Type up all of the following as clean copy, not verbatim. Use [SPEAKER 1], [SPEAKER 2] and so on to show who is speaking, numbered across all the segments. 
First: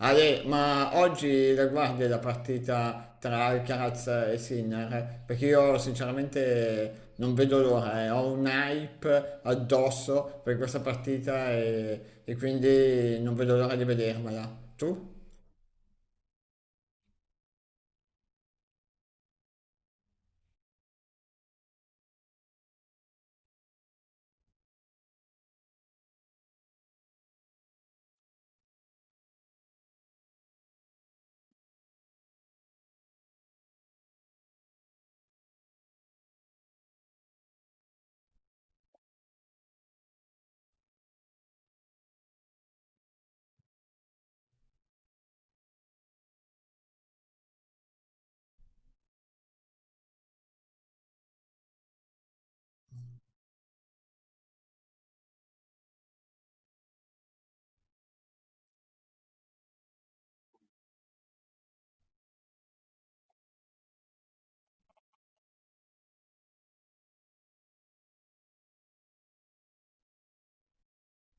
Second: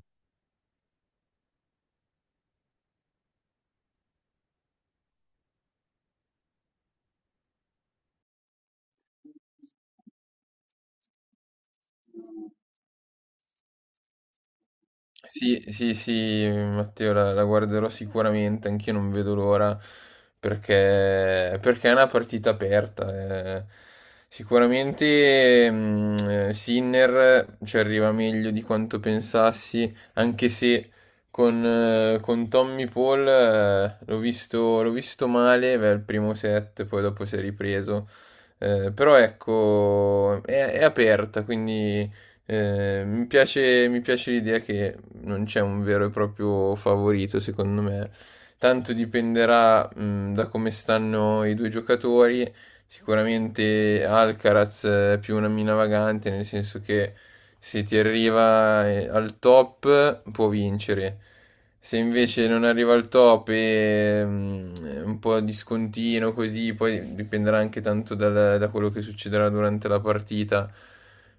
[SPEAKER 1] Ale, ma oggi la guardi la partita tra Alcaraz e Sinner? Perché io sinceramente non vedo l'ora, eh. Ho un hype addosso per questa partita e quindi non vedo l'ora di vedermela. Tu?
[SPEAKER 2] Sì, sì, sì, Matteo, la guarderò sicuramente, anch'io non vedo l'ora, perché è una partita aperta. Eh. Sicuramente Sinner ci arriva meglio di quanto pensassi, anche se con Tommy Paul l'ho visto male, beh, il primo set, poi dopo si è ripreso. Però ecco, è aperta, quindi... mi piace l'idea che non c'è un vero e proprio favorito, secondo me. Tanto dipenderà, da come stanno i due giocatori. Sicuramente Alcaraz è più una mina vagante, nel senso che se ti arriva al top può vincere. Se invece non arriva al top e è un po' discontinuo così, poi dipenderà anche tanto da quello che succederà durante la partita.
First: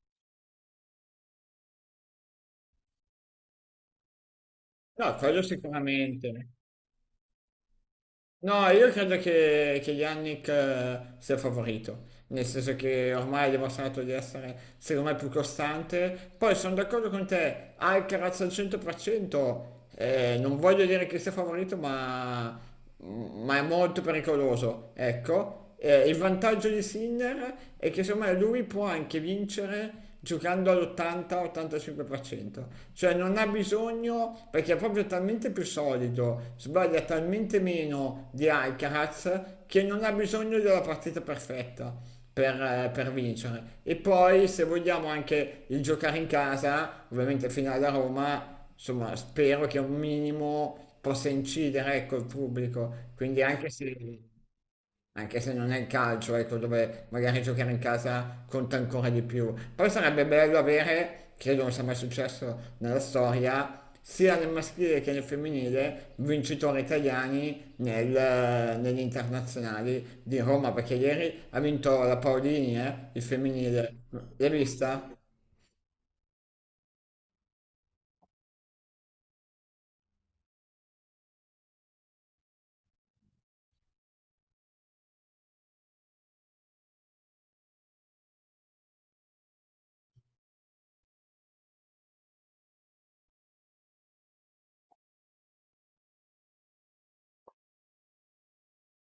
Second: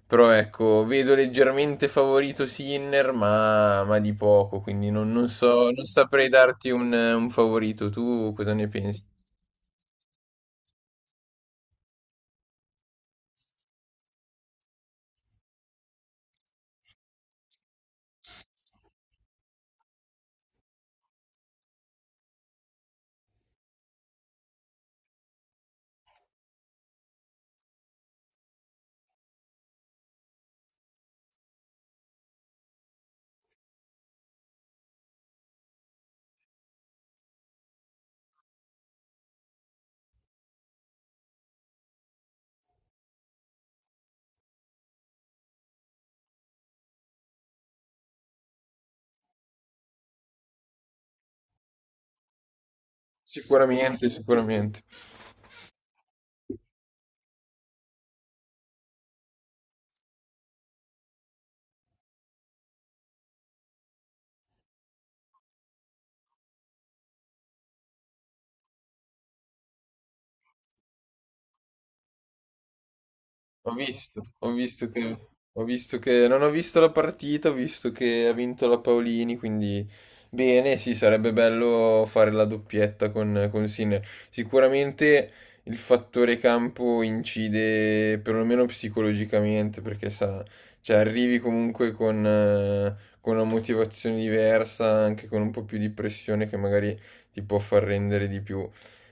[SPEAKER 2] Però ecco, vedo leggermente favorito Sinner, ma di poco, quindi
[SPEAKER 1] No,
[SPEAKER 2] non
[SPEAKER 1] quello
[SPEAKER 2] so, non saprei
[SPEAKER 1] sicuramente.
[SPEAKER 2] darti un favorito. Tu cosa ne
[SPEAKER 1] No, io
[SPEAKER 2] pensi?
[SPEAKER 1] credo che Yannick sia favorito, nel senso che ormai ha dimostrato di essere, secondo me, più costante. Poi sono d'accordo con te, Alcaraz al 100%, non voglio dire che sia favorito, ma è molto pericoloso, ecco. Il vantaggio di Sinner è che secondo me lui può anche vincere giocando all'80-85%, cioè non ha bisogno perché è proprio talmente più solido, sbaglia talmente meno di Alcaraz che non ha bisogno della partita perfetta per vincere. E poi se vogliamo anche il giocare in casa, ovviamente finale a Roma, insomma spero che un minimo possa incidere ecco, il pubblico, quindi anche
[SPEAKER 2] Sicuramente,
[SPEAKER 1] se
[SPEAKER 2] sicuramente.
[SPEAKER 1] anche se non è il calcio, ecco, dove magari giocare in casa conta ancora di più. Poi sarebbe bello avere, credo non sia mai successo nella storia, sia nel maschile che nel femminile, vincitori italiani negli internazionali di Roma, perché ieri ha vinto la Paolini, il femminile. L'hai
[SPEAKER 2] Ho visto
[SPEAKER 1] vista?
[SPEAKER 2] ho visto che non ho visto la partita, ho visto che ha vinto la Paolini, quindi bene, sì, sarebbe bello fare la doppietta con Sinner. Sicuramente il fattore campo incide perlomeno psicologicamente, perché sa, cioè arrivi comunque con una motivazione diversa, anche con un po' più di pressione che magari ti può far rendere di più.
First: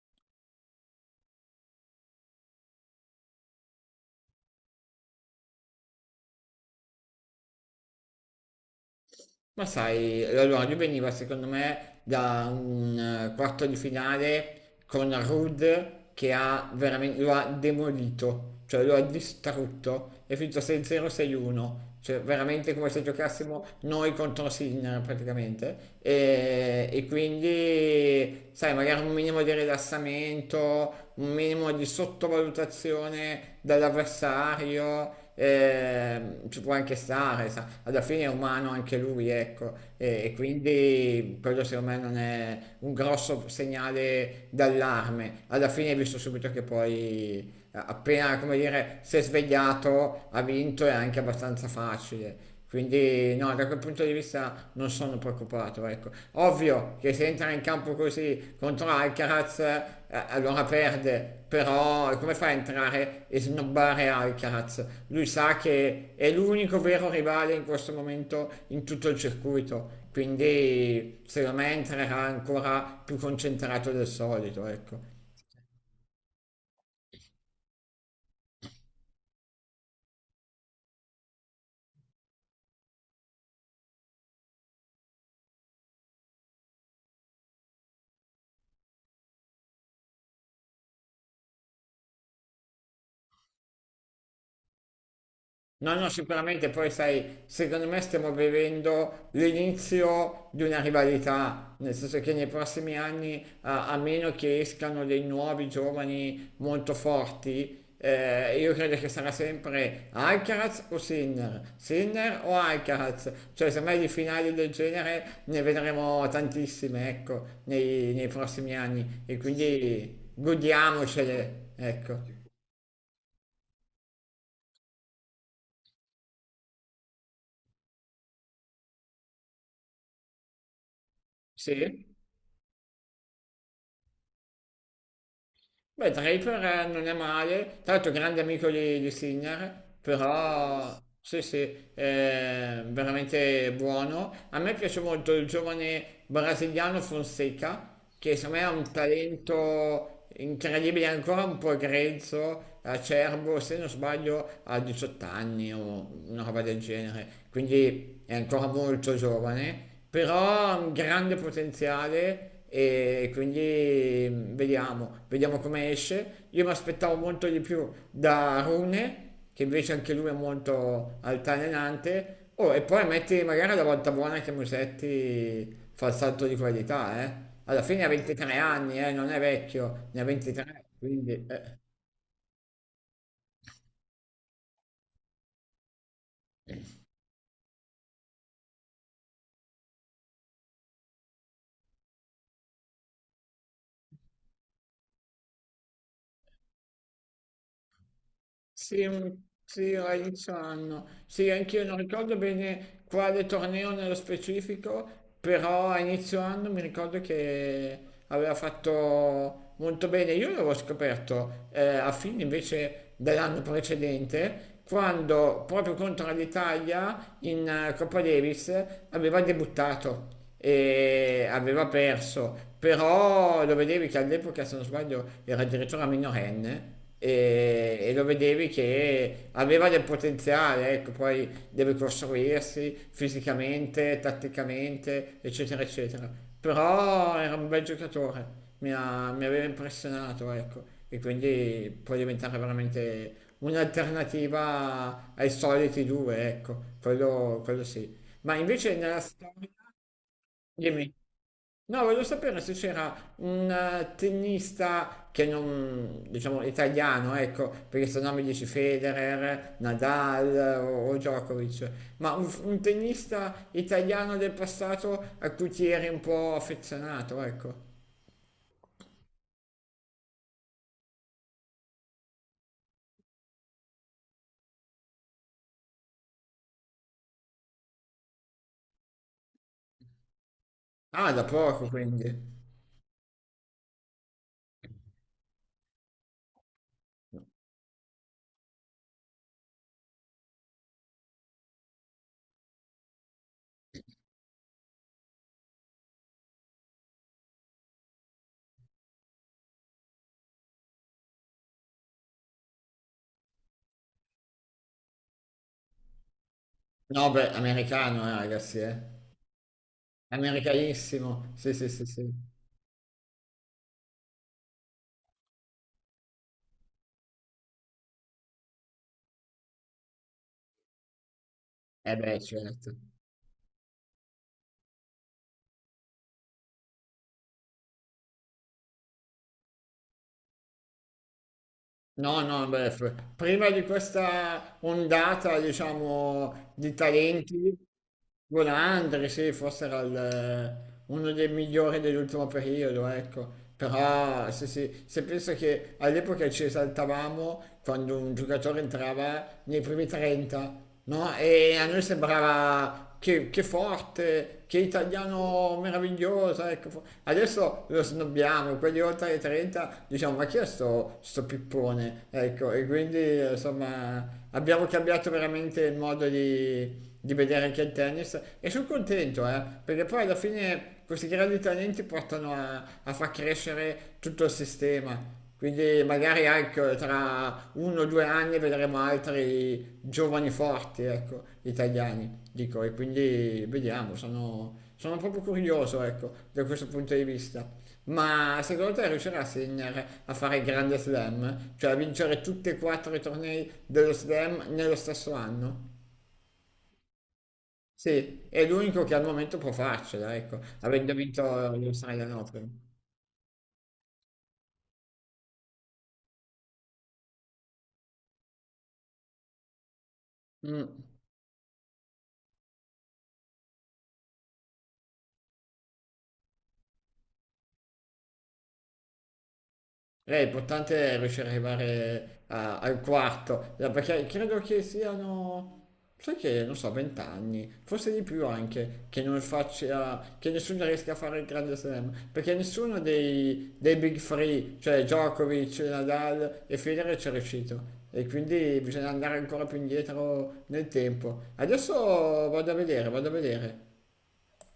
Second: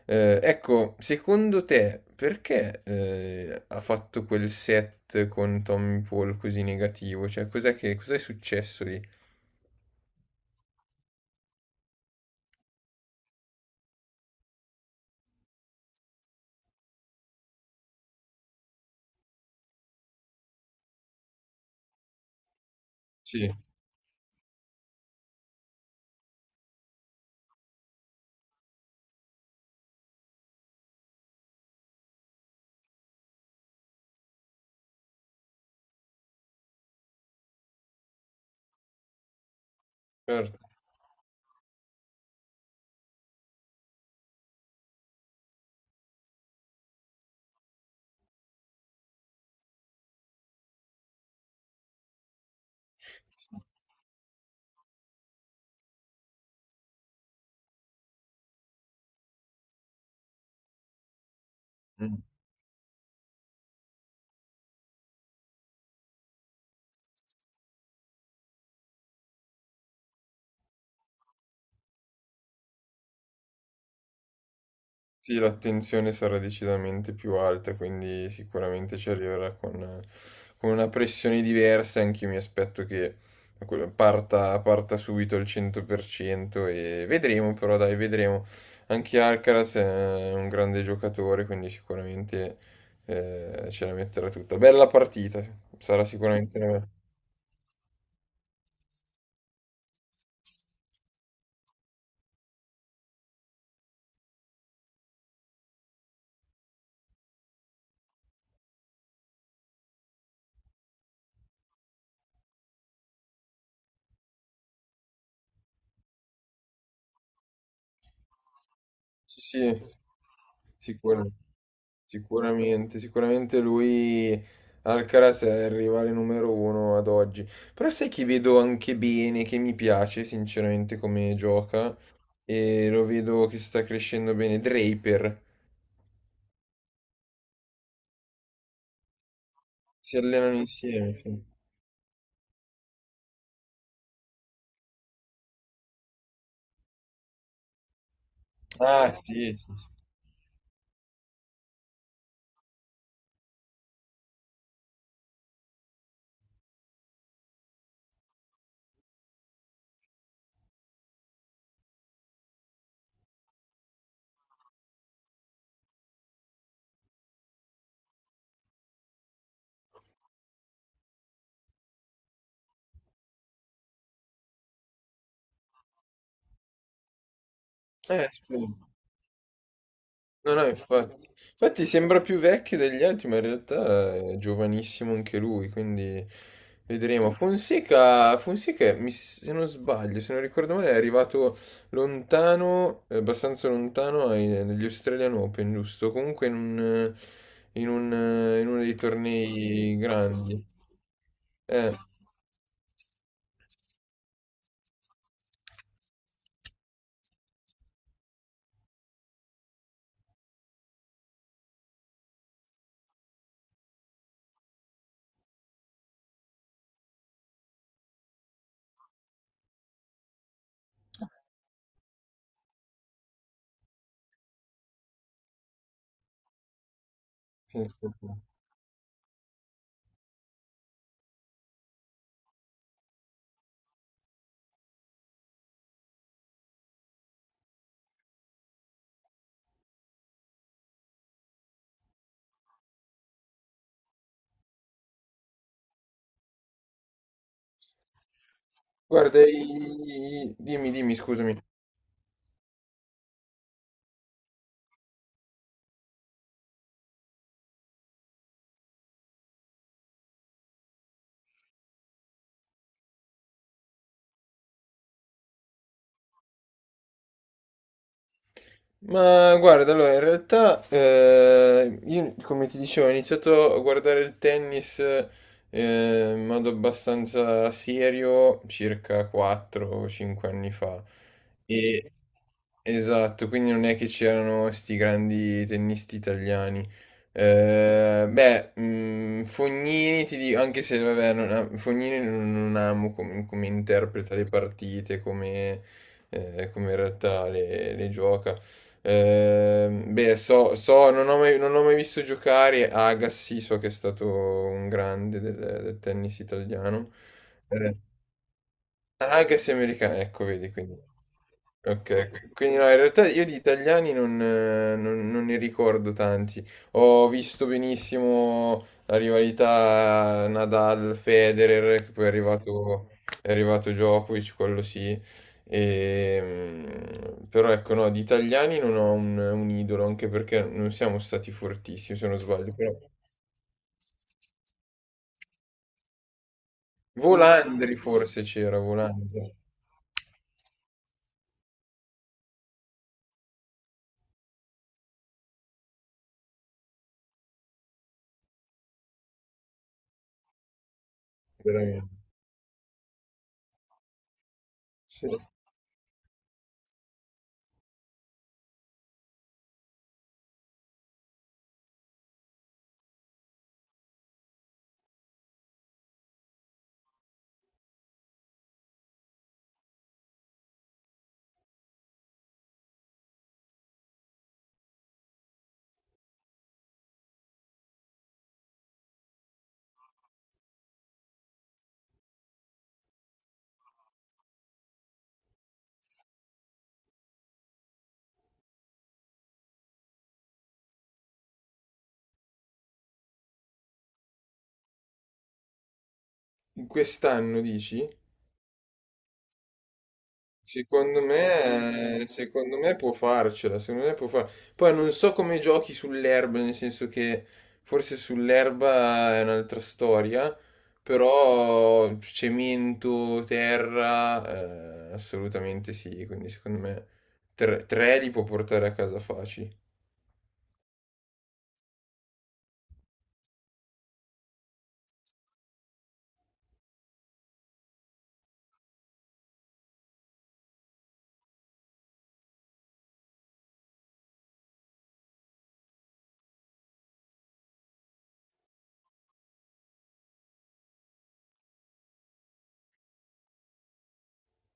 [SPEAKER 2] Ecco, secondo te perché ha fatto quel set con Tommy Paul così negativo? Cioè, cos'è successo lì?
[SPEAKER 1] Ma sai, l'orologio veniva secondo me da un quarto di finale con Ruud che ha veramente, lo ha demolito, cioè lo ha distrutto, è finito 6-0, 6-1, cioè veramente come se
[SPEAKER 2] Sì.
[SPEAKER 1] giocassimo noi contro Sinner praticamente. E quindi, sai, magari un minimo di rilassamento, un minimo di sottovalutazione dall'avversario ci può anche stare, sa. Alla fine è umano anche lui, ecco, e
[SPEAKER 2] Certo.
[SPEAKER 1] quindi quello secondo me non è un grosso segnale d'allarme. Alla fine hai visto subito che poi appena, come dire, si è svegliato, ha vinto, è anche abbastanza facile. Quindi no, da quel punto di vista non sono preoccupato, ecco. Ovvio che se entra in campo così contro Alcaraz, allora perde, però come fa a entrare e snobbare Alcaraz? Lui sa che è l'unico vero rivale in questo momento in tutto il circuito, quindi secondo me entrerà ancora più concentrato del solito, ecco.
[SPEAKER 2] Sì, l'attenzione sarà decisamente più alta, quindi sicuramente ci arriverà con una pressione diversa. Anch'io mi aspetto che parta subito al 100% e vedremo, però dai, vedremo. Anche Alcaraz è un grande giocatore, quindi sicuramente ce la metterà tutta. Bella partita,
[SPEAKER 1] No,
[SPEAKER 2] sarà
[SPEAKER 1] no,
[SPEAKER 2] sicuramente
[SPEAKER 1] sicuramente
[SPEAKER 2] una
[SPEAKER 1] poi sai, secondo me stiamo vivendo l'inizio di una rivalità, nel senso che nei prossimi anni, a meno che escano dei nuovi giovani molto forti, io credo che sarà sempre Alcaraz o Sinner, Sinner o Alcaraz, cioè semmai di finali del genere ne vedremo tantissime, ecco, nei prossimi anni e
[SPEAKER 2] sì, sì,
[SPEAKER 1] quindi
[SPEAKER 2] sicura-
[SPEAKER 1] godiamocele, ecco.
[SPEAKER 2] sicuramente, sicuramente lui Alcaraz è il rivale numero uno ad oggi. Però sai chi vedo anche bene, che mi piace sinceramente come gioca
[SPEAKER 1] Sì?
[SPEAKER 2] e lo vedo che sta crescendo bene, Draper,
[SPEAKER 1] Beh, Draper non è male, tra l'altro grande amico di Sinner,
[SPEAKER 2] si allenano
[SPEAKER 1] però
[SPEAKER 2] insieme. Sì.
[SPEAKER 1] sì, sì, è veramente buono. A me piace molto il giovane brasiliano Fonseca, che secondo me ha un
[SPEAKER 2] Ah, sì, sì, sì.
[SPEAKER 1] talento incredibile, ancora un po' grezzo, acerbo, se non sbaglio ha 18 anni o una roba del genere, quindi è ancora molto giovane però ha un grande potenziale e quindi vediamo, vediamo come esce. Io mi aspettavo molto di più da Rune, che invece anche lui è molto altalenante. Oh, e poi metti magari la volta buona che Musetti fa il salto di qualità, eh. Alla fine ha 23
[SPEAKER 2] Scusa.
[SPEAKER 1] anni, non è vecchio, ne ha
[SPEAKER 2] No, no,
[SPEAKER 1] 23,
[SPEAKER 2] infatti.
[SPEAKER 1] quindi...
[SPEAKER 2] Infatti sembra più vecchio degli altri, ma in realtà è giovanissimo anche lui, quindi vedremo. Fonseca, se non sbaglio, se non ricordo male, è arrivato lontano, abbastanza lontano negli Australian Open, giusto? Comunque in un, in uno dei
[SPEAKER 1] Sì, sì,
[SPEAKER 2] tornei
[SPEAKER 1] a inizio
[SPEAKER 2] grandi.
[SPEAKER 1] anno. Sì, anch'io
[SPEAKER 2] Eh.
[SPEAKER 1] non ricordo bene quale torneo nello specifico, però a inizio anno mi ricordo che aveva fatto molto bene. Io l'avevo scoperto a fine invece dell'anno precedente, quando proprio contro l'Italia in Coppa Davis aveva debuttato e aveva perso, però lo vedevi che all'epoca, se non sbaglio, era addirittura minorenne
[SPEAKER 2] Sì,
[SPEAKER 1] e,
[SPEAKER 2] sì,
[SPEAKER 1] e lo
[SPEAKER 2] sì.
[SPEAKER 1] vedevi che aveva del potenziale, ecco, poi deve costruirsi fisicamente, tatticamente, eccetera, eccetera. Però era un bel giocatore, mi aveva impressionato, ecco, e quindi può diventare veramente un'alternativa ai soliti due, ecco, quello sì. Ma invece nella
[SPEAKER 2] Guarda,
[SPEAKER 1] storia,
[SPEAKER 2] dimmi,
[SPEAKER 1] dimmi.
[SPEAKER 2] dimmi, scusami.
[SPEAKER 1] No, voglio sapere se c'era un tennista che non, diciamo, italiano, ecco, perché se no mi dici Federer, Nadal o Djokovic, ma un tennista italiano del passato a cui ti eri un po' affezionato, ecco.
[SPEAKER 2] Ma guarda, allora in realtà io come ti dicevo ho iniziato a guardare il tennis in modo abbastanza serio circa 4 o 5 anni fa.
[SPEAKER 1] Ah, da poco
[SPEAKER 2] E,
[SPEAKER 1] quindi.
[SPEAKER 2] esatto, quindi non è che c'erano sti grandi tennisti italiani. Beh, Fognini ti dico, anche se vabbè, non am- Fognini non amo come, come interpreta le partite, come, come in realtà le gioca. Beh, non ho mai, non ho mai visto giocare Agassi, so che è stato un grande del tennis italiano.
[SPEAKER 1] No, beh,
[SPEAKER 2] Eh,
[SPEAKER 1] americano, ragazzi, eh.
[SPEAKER 2] anche se americano, ecco, vedi, quindi.
[SPEAKER 1] Americanissimo, sì, sì, sì,
[SPEAKER 2] Ok,
[SPEAKER 1] sì.
[SPEAKER 2] ok, quindi no, in realtà io di italiani non ne ricordo tanti. Ho visto benissimo la rivalità Nadal-Federer, che
[SPEAKER 1] Eh
[SPEAKER 2] poi
[SPEAKER 1] beh, certo.
[SPEAKER 2] è arrivato Djokovic, quello sì. E, però ecco, no, di italiani non ho un idolo, anche perché non siamo stati fortissimi, se non
[SPEAKER 1] No, no,
[SPEAKER 2] sbaglio.
[SPEAKER 1] beh,
[SPEAKER 2] Però...
[SPEAKER 1] prima di questa ondata, diciamo, di talenti,
[SPEAKER 2] Volandri forse c'era,
[SPEAKER 1] Golandri, sì,
[SPEAKER 2] Volandri.
[SPEAKER 1] forse era uno dei migliori dell'ultimo periodo, ecco. Però se penso che all'epoca ci esaltavamo quando un giocatore entrava nei primi 30, no? E a noi
[SPEAKER 2] Veramente.
[SPEAKER 1] sembrava che forte, che
[SPEAKER 2] Sì, sì.
[SPEAKER 1] italiano meraviglioso, ecco. Adesso lo snobbiamo, quelli oltre i 30 diciamo ma chi è sto pippone? Ecco, e quindi insomma abbiamo cambiato veramente il modo di vedere anche il tennis e sono contento, perché poi alla fine questi grandi talenti portano a far crescere tutto il sistema. Quindi magari ecco, tra uno o due anni vedremo altri giovani forti, ecco, italiani, dico, e quindi vediamo, sono proprio curioso, ecco, da questo punto di vista. Ma secondo te riuscirà Sinner a fare il grande slam? Cioè a vincere tutti e quattro i tornei dello slam nello stesso anno?
[SPEAKER 2] In quest'anno dici?
[SPEAKER 1] Sì, è l'unico che al momento può farcela, ecco, avendo vinto l'Australian
[SPEAKER 2] Secondo
[SPEAKER 1] Open.
[SPEAKER 2] me può farcela, secondo me può far... Poi non so come giochi sull'erba, nel senso che forse sull'erba è un'altra storia,
[SPEAKER 1] Mm.
[SPEAKER 2] però cemento, terra, assolutamente sì, quindi secondo me tre, tre li può portare a casa facili.
[SPEAKER 1] È importante riuscire ad arrivare al quarto, perché credo che siano, sai che, non so, 20 anni, forse di più anche, che non faccia, che nessuno riesca a fare il Grande Slam, perché nessuno dei Big Three, cioè Djokovic, Nadal e Federer ci è riuscito. E quindi bisogna andare ancora più indietro nel tempo. Adesso vado a vedere, vado a vedere.